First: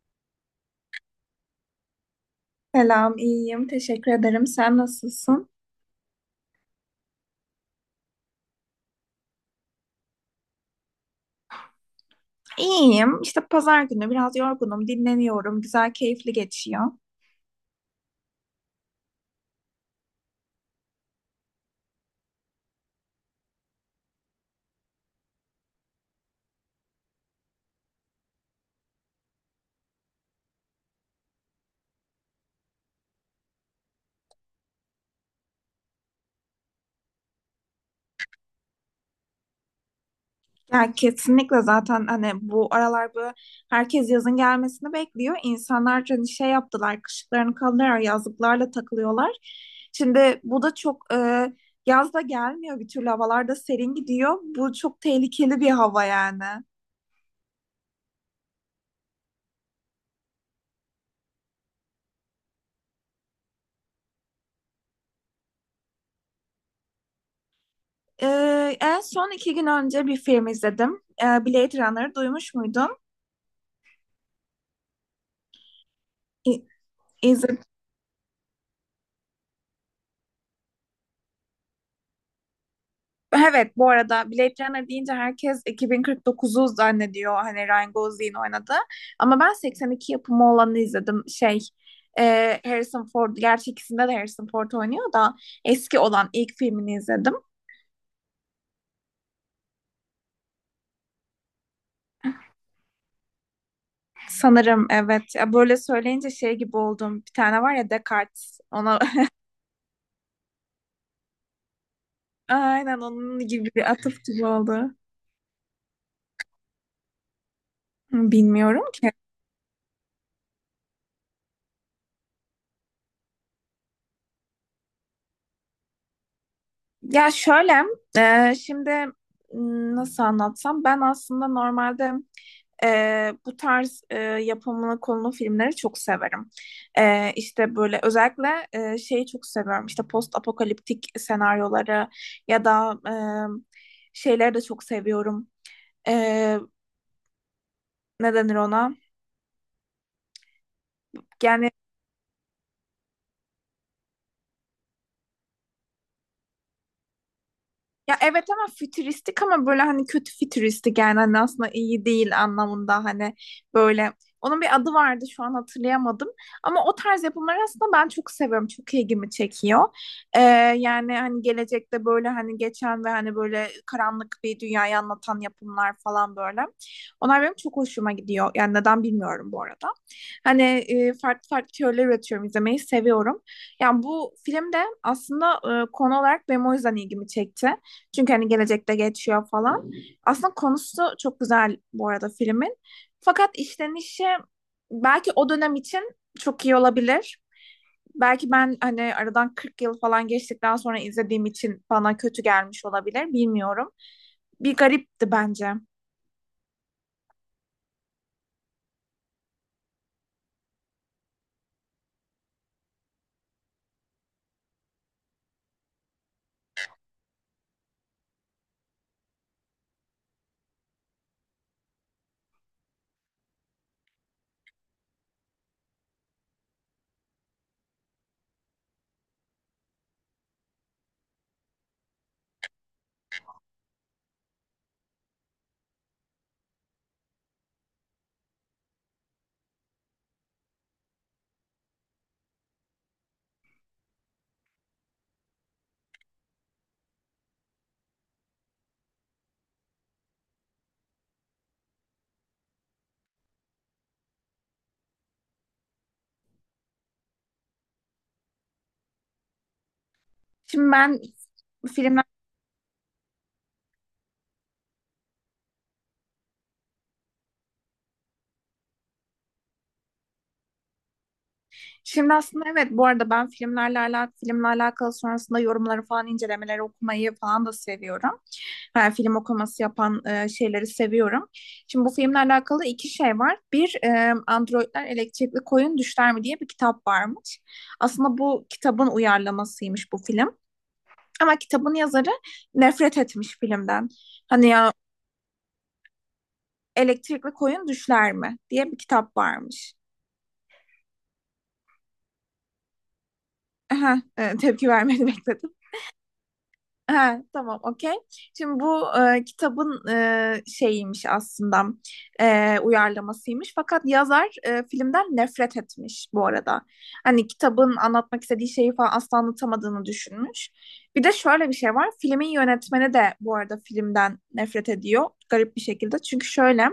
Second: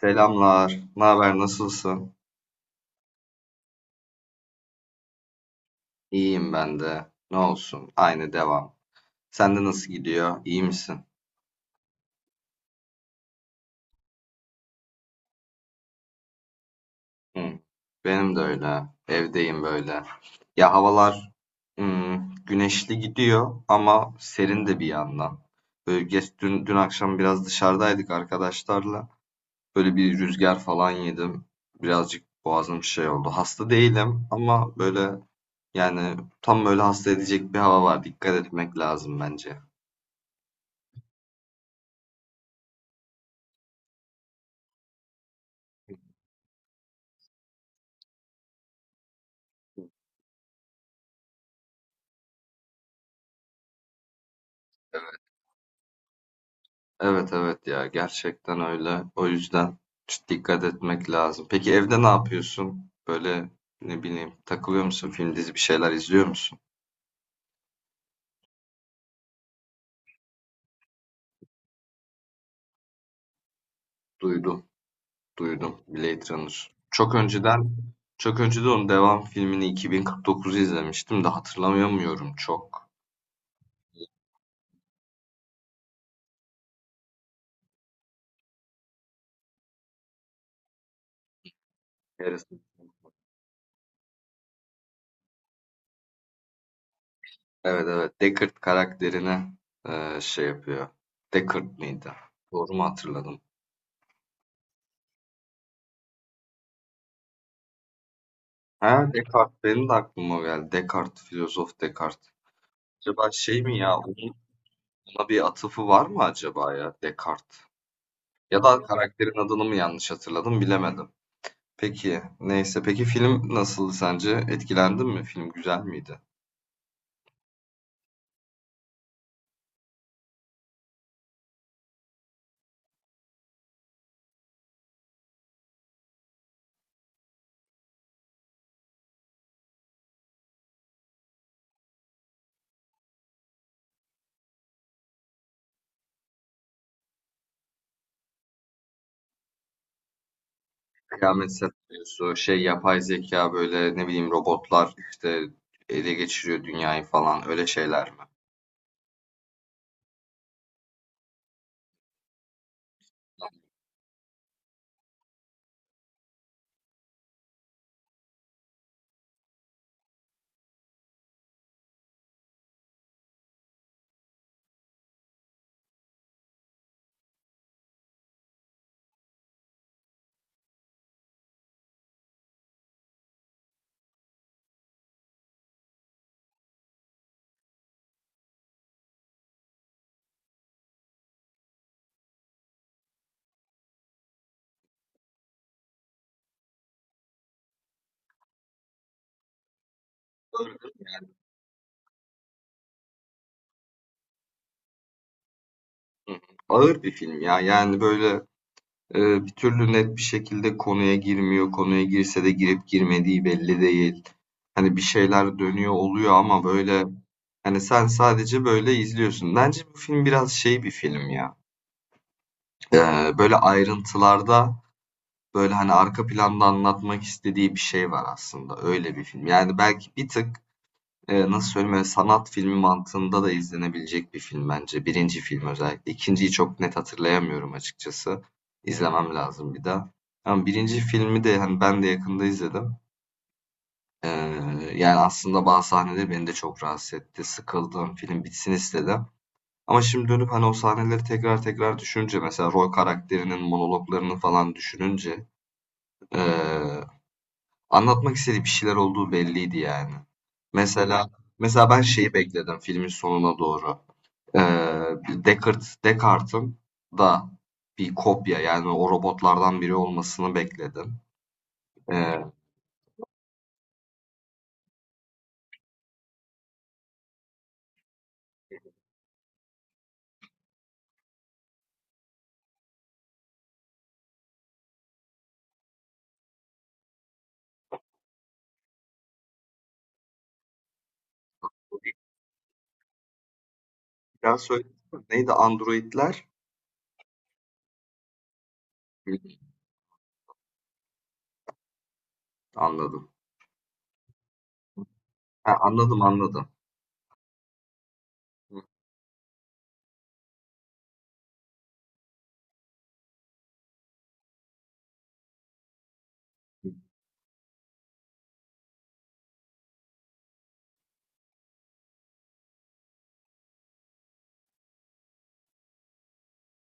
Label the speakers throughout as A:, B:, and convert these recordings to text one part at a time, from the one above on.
A: Selamlar. Ne haber? Nasılsın?
B: Selam, iyiyim. Teşekkür ederim. Sen nasılsın?
A: İyiyim ben de. Ne olsun? Aynı devam. Sende nasıl gidiyor? İyi misin?
B: İyiyim. İşte pazar günü biraz yorgunum, dinleniyorum. Güzel, keyifli geçiyor.
A: Hı. Benim de öyle. Evdeyim böyle. Ya havalar güneşli gidiyor ama serin de bir yandan. Böyle geç, dün akşam biraz dışarıdaydık arkadaşlarla. Böyle bir rüzgar falan yedim. Birazcık boğazım şey oldu. Hasta değilim ama böyle yani tam böyle hasta edecek bir hava var. Dikkat etmek lazım bence.
B: Ya kesinlikle zaten hani bu aralar bu herkes yazın gelmesini bekliyor. İnsanlar hani şey yaptılar, kışlıklarını kaldırarak yazlıklarla takılıyorlar. Şimdi bu da çok yaz da gelmiyor bir türlü havalarda serin gidiyor. Bu çok tehlikeli bir hava yani.
A: Evet, evet, ya gerçekten öyle. O yüzden çok dikkat etmek lazım. Peki evde ne yapıyorsun? Böyle ne bileyim takılıyor musun? Film dizi bir şeyler izliyor musun?
B: En son 2 gün önce bir film izledim. Blade Runner'ı duymuş muydun?
A: Duydum, duydum Blade
B: İ-
A: Runner. Çok
B: İzledim.
A: önceden çok önceden onun devam filmini 2049'u izlemiştim de hatırlamıyorum çok.
B: Evet, bu arada Blade Runner deyince herkes 2049'u zannediyor. Hani Ryan Gosling'in oynadı. Ama ben 82 yapımı olanı izledim. Şey,
A: Harrison-
B: Harrison Ford, gerçi ikisinde de Harrison Ford oynuyor da eski olan ilk filmini izledim.
A: Evet, evet, Deckard karakterine şey yapıyor. Deckard mıydı? Doğru mu hatırladım?
B: Sanırım evet. Ya böyle söyleyince şey gibi oldum. Bir tane var ya Descartes.
A: Ha,
B: Ona
A: Descartes benim de aklıma o geldi. Descartes, filozof Descartes.
B: aynen
A: Acaba
B: onun
A: şey
B: gibi
A: mi
B: bir
A: ya?
B: atıf gibi oldu.
A: Buna bir atıfı var mı acaba ya Descartes? Ya da
B: Bilmiyorum.
A: karakterin adını mı yanlış hatırladım bilemedim. Peki neyse peki film nasıldı sence? Etkilendin mi? Film güzel miydi?
B: Ya şöyle, şimdi nasıl anlatsam ben aslında normalde bu tarz yapımını konulu filmleri çok severim. İşte böyle özellikle şeyi çok seviyorum. İşte post apokaliptik senaryoları ya da şeyleri de çok seviyorum. E, ne denir ona?
A: Kıyamet
B: Yani
A: senaryosu, şey yapay zeka böyle ne bileyim robotlar işte ele geçiriyor dünyayı falan öyle şeyler
B: ya
A: mi?
B: evet ama fütüristik ama böyle hani kötü fütüristik yani hani aslında iyi değil anlamında hani böyle onun bir adı vardı şu an hatırlayamadım ama o tarz yapımları aslında ben çok seviyorum çok ilgimi çekiyor. Ee, yani hani gelecekte böyle hani geçen ve hani böyle karanlık bir dünyayı anlatan yapımlar falan böyle onlar benim çok hoşuma gidiyor yani neden bilmiyorum bu arada hani farklı farklı teoriler üretiyorum izlemeyi seviyorum yani bu film de aslında konu olarak benim o yüzden ilgimi çekti çünkü hani gelecekte geçiyor falan. Aslında konusu çok güzel bu arada filmin. Fakat işlenişi belki o dönem için çok iyi olabilir. Belki ben hani aradan 40 yıl falan geçtikten
A: Ağır değil
B: sonra
A: mi?
B: izlediğim için bana kötü gelmiş olabilir. Bilmiyorum. Bir garipti bence.
A: Hı hı. Ağır bir film ya yani böyle. Bir türlü net bir şekilde konuya girmiyor. Konuya girse de girip girmediği belli değil. Hani bir şeyler dönüyor oluyor ama böyle hani sen sadece böyle izliyorsun. Bence bu film biraz şey bir film ya. Böyle ayrıntılarda böyle hani arka planda anlatmak istediği bir şey var aslında. Öyle bir film. Yani belki bir tık. Nasıl söyleyeyim, böyle sanat filmi mantığında da izlenebilecek bir film bence. Birinci film özellikle. 2.'yi çok net hatırlayamıyorum açıkçası. İzlemem lazım bir daha. Ama birinci filmi de hani ben de yakında izledim. Eee, Yani aslında bazı sahneler beni de çok rahatsız etti. Sıkıldım, film bitsin istedim. Ama şimdi dönüp hani o sahneleri tekrar tekrar düşününce mesela rol karakterinin monologlarını falan düşününce eee anlatmak istediği bir şeyler olduğu belliydi yani.
B: Şimdi ben
A: Mesela mesela ben
B: filmler
A: şeyi bekledim filmin sonuna doğru. Ee, Deckard'ın da bir kopya yani o robotlardan biri olmasını bekledim.
B: şimdi
A: Ee,
B: aslında evet bu arada ben filmlerle alakalı filmle alakalı sonrasında yorumları falan incelemeleri okumayı falan da seviyorum. Ben film okuması yapan şeyleri seviyorum. Şimdi bu filmle alakalı iki şey var. Bir, Androidler Elektrikli Koyun Düşler mi diye bir kitap varmış. Aslında bu kitabın uyarlamasıymış bu film. Ama kitabın yazarı nefret etmiş filmden.
A: Biraz
B: Hani
A: söyle
B: ya
A: neydi androidler?
B: Elektrikli Koyun Düşler mi diye bir
A: Hı,
B: kitap varmış.
A: anladım.
B: Aha, tepki vermeni bekledim.
A: Ha, anladım, anladım.
B: Ha, tamam okey. Şimdi
A: Hı,
B: bu kitabın şeyiymiş aslında uyarlamasıymış. Fakat yazar filmden nefret etmiş bu arada. Hani kitabın anlatmak istediği şeyi falan asla anlatamadığını düşünmüş. Bir de şöyle bir şey var. Filmin yönetmeni de bu arada filmden nefret ediyor. Garip bir şekilde. Çünkü şöyle.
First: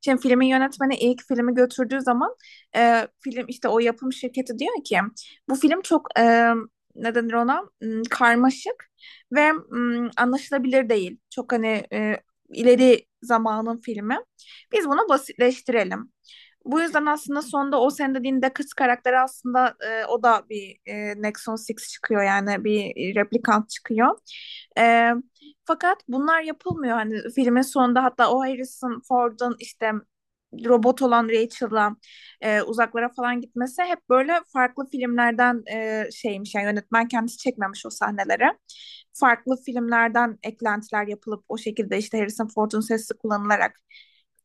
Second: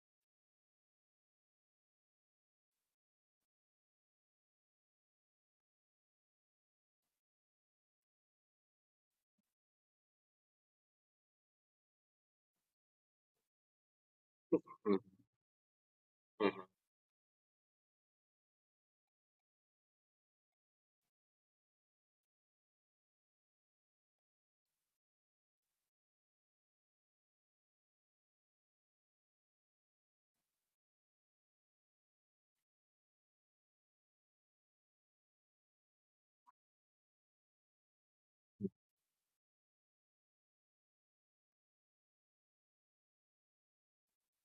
B: Şimdi filmin yönetmeni ilk filmi götürdüğü zaman film işte o yapım şirketi diyor ki bu film çok ne denir ona? Karmaşık ve anlaşılabilir değil. Çok hani ileri zamanın filmi. Biz
A: hı,
B: bunu basitleştirelim.
A: hı, hı,
B: Bu yüzden aslında sonda o senin dediğin de kız karakteri aslında o da bir Nexon 6 çıkıyor yani bir replikant çıkıyor. E, fakat bunlar yapılmıyor hani filmin sonunda hatta o Harrison Ford'un işte robot olan Rachel'la uzaklara falan gitmesi hep böyle farklı filmlerden şeymiş yani yönetmen kendisi çekmemiş o sahneleri farklı filmlerden eklentiler yapılıp o şekilde işte Harrison Ford'un sesi kullanılarak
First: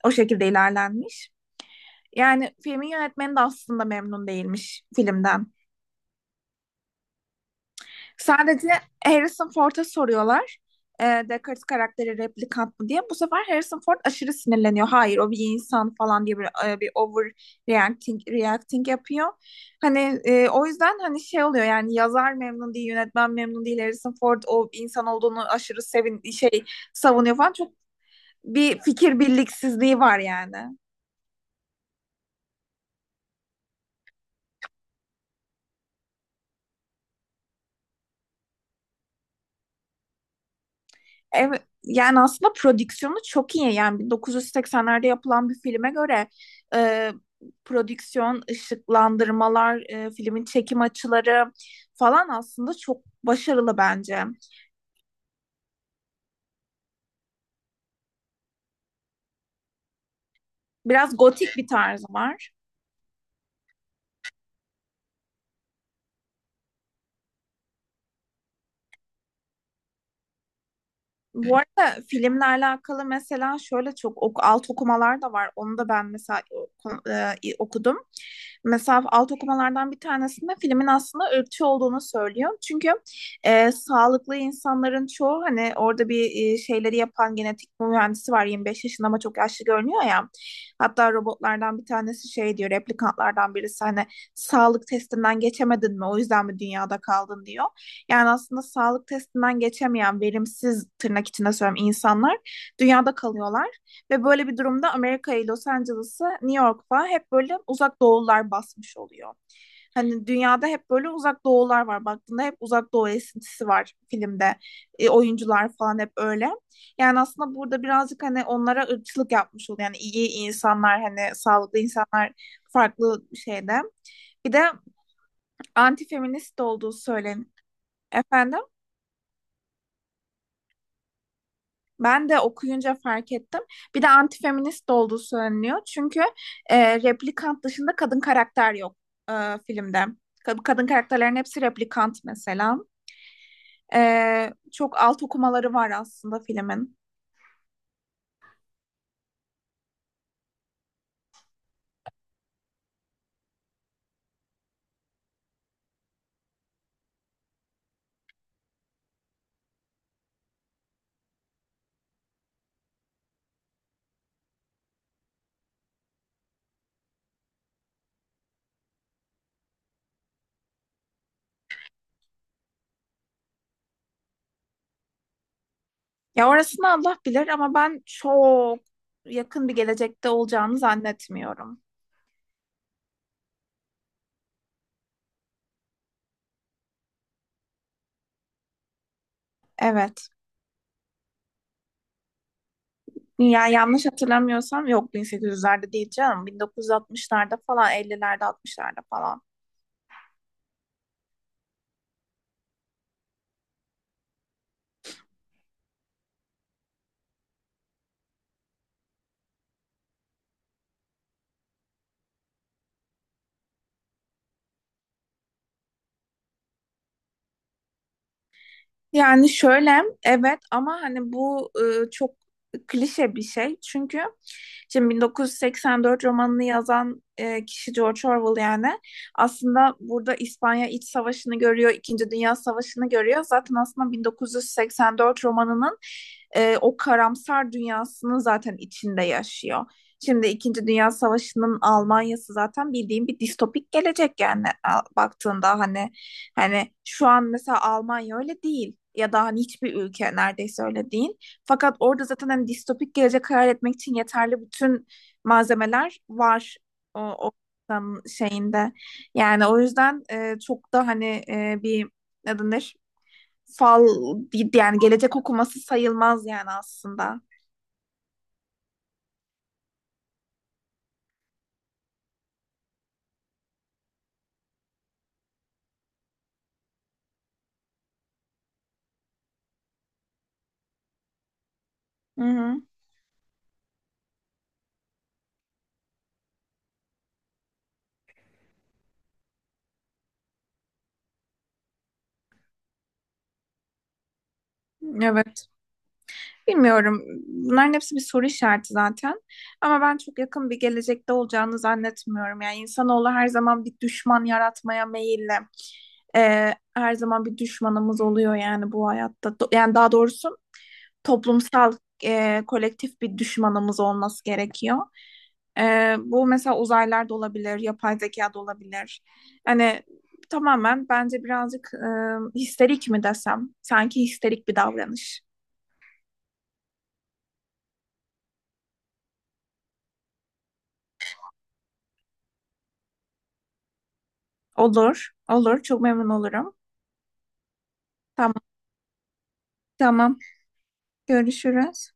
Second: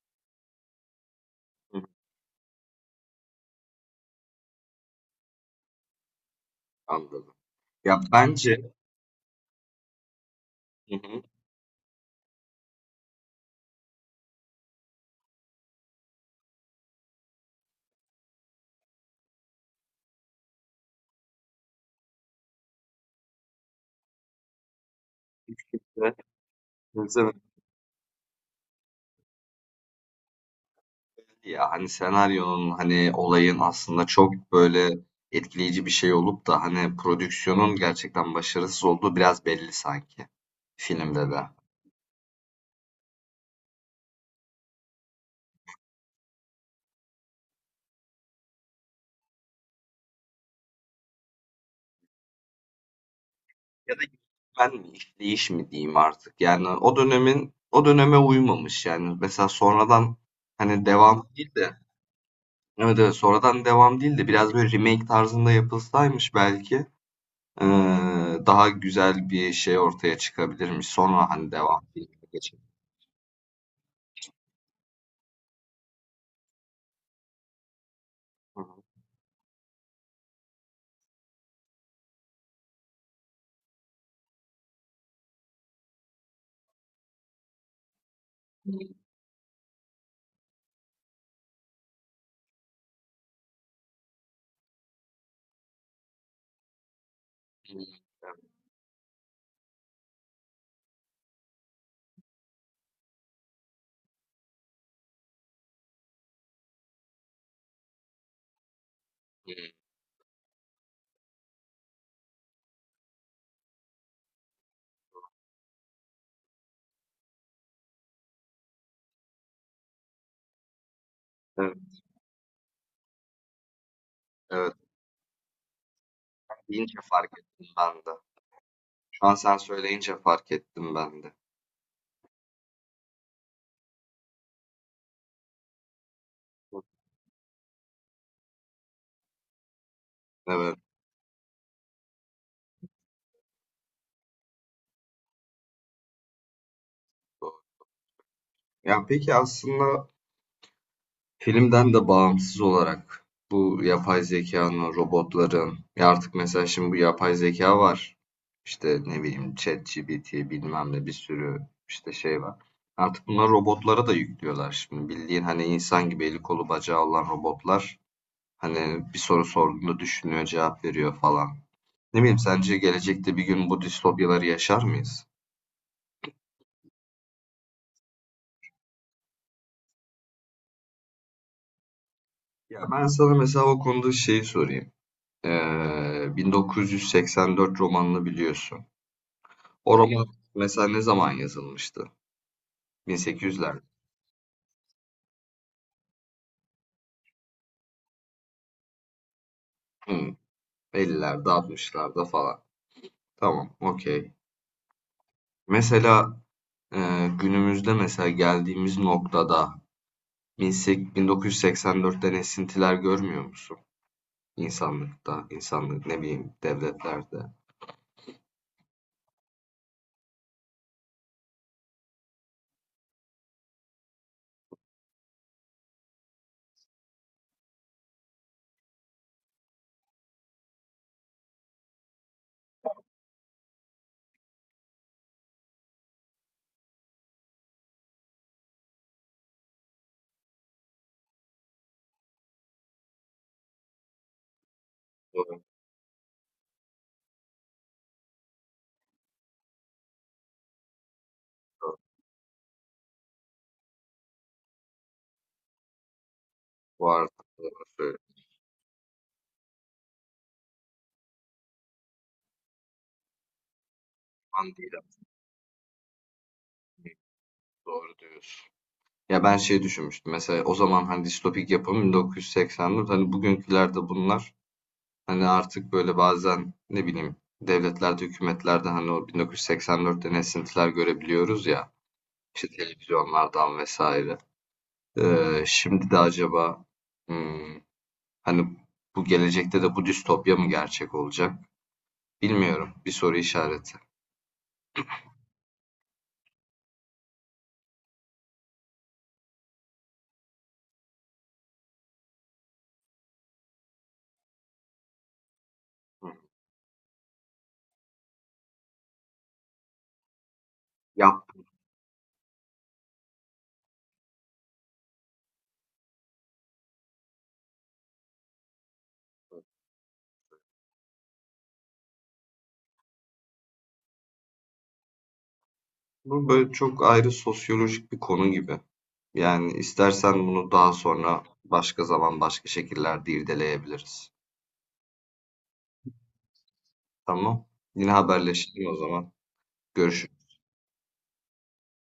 B: o şekilde ilerlenmiş.
A: hı,
B: Yani filmin yönetmeni de aslında memnun değilmiş filmden.
A: anladım. Ya
B: Sadece
A: bence.
B: Harrison Ford'a soruyorlar.
A: Hı hı.
B: Descartes karakteri replikant mı diye. Bu sefer Harrison Ford aşırı sinirleniyor. Hayır o bir insan falan diye bir, bir over reacting yapıyor. Hani o yüzden hani şey oluyor yani yazar memnun değil, yönetmen memnun değil. Harrison Ford o insan olduğunu aşırı
A: Ne-
B: sevin şey savunuyor falan. Çok bir fikir birliksizliği var yani.
A: Ya, hani, senaryonun, hani, olayın aslında çok, böyle, etkileyici bir şey olup da, hani, prodüksiyonun gerçekten başarısız olduğu biraz belli sanki filmde de.
B: Evet, yani aslında prodüksiyonu çok iyi. Yani 1980'lerde yapılan bir filme göre e, prodüksiyon, ışıklandırmalar, filmin çekim açıları falan aslında çok başarılı
A: Ya da
B: bence.
A: ben mi, işleyiş mi diyeyim artık. Yani o dönemin o döneme uymamış. Yani mesela sonradan, hani,
B: Biraz
A: devam değil
B: gotik bir
A: de
B: tarzı var.
A: evet, evet, sonradan devam değil de biraz, böyle, remake tarzında yapılsaymış belki, daha güzel bir şey ortaya çıkabilirmiş. Sonra, hani,
B: Bu
A: devam
B: arada
A: filmine
B: filmle
A: geçebilirmiş.
B: alakalı mesela şöyle çok ok alt okumalar da var. Onu da ben mesela okudum.
A: Hı.
B: Mesela alt okumalardan bir tanesinde filmin aslında ırkçı olduğunu söylüyor. Çünkü sağlıklı insanların çoğu hani orada bir şeyleri yapan genetik mühendisi var 25 yaşında ama çok yaşlı görünüyor ya. Hatta robotlardan bir tanesi şey diyor replikantlardan birisi hani sağlık testinden geçemedin mi o yüzden mi dünyada kaldın diyor. Yani
A: Evet.
B: aslında sağlık testinden geçemeyen verimsiz tırnak içinde söylüyorum insanlar dünyada kalıyorlar. Ve böyle bir durumda Amerika'yı, Los Angeles'ı, New York'la hep böyle uzak doğular basmış oluyor.
A: Hı hı. Evet. Evet,
B: Hani dünyada hep böyle uzak doğular var. Baktığında hep uzak doğu esintisi var filmde. Oyuncular falan hep öyle. Yani aslında burada birazcık hani onlara ırkçılık yapmış oluyor. Yani iyi insanlar hani
A: evet.
B: sağlıklı insanlar farklı şeyde. Bir de
A: Evet,
B: antifeminist olduğu
A: deyince fark
B: söylen.
A: ettim ben de.
B: Efendim?
A: Şu an sen söyleyince fark ettim ben de.
B: Ben de okuyunca fark ettim. Bir de antifeminist de olduğu söyleniyor. Çünkü replikant dışında kadın karakter yok e, filmde.
A: Evet,
B: Kadın karakterlerin hepsi replikant mesela. Çok alt okumaları var aslında filmin.
A: doğru. Ya peki aslında filmden de bağımsız olarak bu yapay zekanın, robotların, ya artık mesela şimdi bu yapay zeka var. İşte ne bileyim ChatGPT bilmem ne bir sürü işte şey var. Artık bunlar robotlara da yüklüyorlar şimdi. Bildiğin hani insan gibi eli kolu bacağı olan robotlar hani bir soru sorduğunda düşünüyor, cevap veriyor falan. Ne bileyim sence gelecekte bir gün bu distopyaları yaşar mıyız?
B: Ya orasını Allah bilir ama ben çok yakın bir gelecekte olacağını zannetmiyorum.
A: Ya ben sana mesela o konuda şeyi sorayım. 1984 romanını biliyorsun. O roman
B: Evet.
A: mesela ne zaman yazılmıştı?
B: Ya
A: 1800'lerde,
B: yanlış hatırlamıyorsam yok 1800'lerde değil canım. 1960'larda falan, 50'lerde, 60'larda falan.
A: hmm, 50'lerde, 60'larda falan. Tamam, okey. Mesela e, günümüzde mesela geldiğimiz noktada 1984'ten esintiler görmüyor musun? İnsanlıkta, insanlık ne bileyim devletlerde.
B: Yani şöyle evet ama hani bu çok klişe bir şey. Çünkü şimdi 1984 romanını yazan kişi George Orwell yani aslında burada İspanya İç Savaşı'nı görüyor, İkinci Dünya Savaşı'nı görüyor. Zaten aslında 1984 romanının o karamsar dünyasını zaten içinde yaşıyor. Şimdi İkinci Dünya Savaşı'nın Almanya'sı zaten bildiğim bir distopik gelecek yani
A: Bu arada,
B: baktığında hani hani şu an mesela Almanya öyle değil ya da hani hiçbir ülke neredeyse öyle değil. Fakat orada zaten hani distopik gelecek hayal etmek için yeterli bütün malzemeler var
A: bu
B: o,
A: arada,
B: o
A: doğru
B: insanın şeyinde. Yani o yüzden çok da hani bir ne denir? Fal yani
A: söylüyorum.
B: gelecek okuması sayılmaz yani aslında.
A: Doğru diyorsun. Ya ben şey düşünmüştüm. Mesela o zaman hani distopik yapım 1980'de hani bugünkülerde bunlar hani artık böyle bazen ne bileyim devletlerde, hükümetlerde hani o 1984'ten esintiler görebiliyoruz ya.
B: Hı
A: İşte
B: hı.
A: televizyonlardan vesaire. Şimdi de acaba hmm, hani bu gelecekte de bu distopya mı gerçek olacak? Bilmiyorum. Bir soru işareti.
B: Evet. Bilmiyorum. Bunların hepsi bir soru işareti zaten. Ama ben çok yakın bir gelecekte olacağını zannetmiyorum. Yani insanoğlu her zaman bir düşman yaratmaya meyilli. Her zaman bir düşmanımız oluyor yani bu hayatta. Yani daha doğrusu
A: Ya
B: toplumsal, kolektif bir düşmanımız olması gerekiyor. Bu mesela uzaylılar da olabilir, yapay zeka da olabilir. Hani tamamen bence birazcık histerik mi desem? Sanki histerik bir davranış.
A: bu böyle çok ayrı sosyolojik bir konu gibi. Yani istersen bunu daha sonra başka zaman başka şekillerde irdeleyebiliriz.
B: Olur, olur. Çok memnun olurum.
A: Tamam. Yine
B: Tamam,
A: haberleşelim o zaman.
B: tamam.
A: Görüşürüz.
B: Görüşürüz.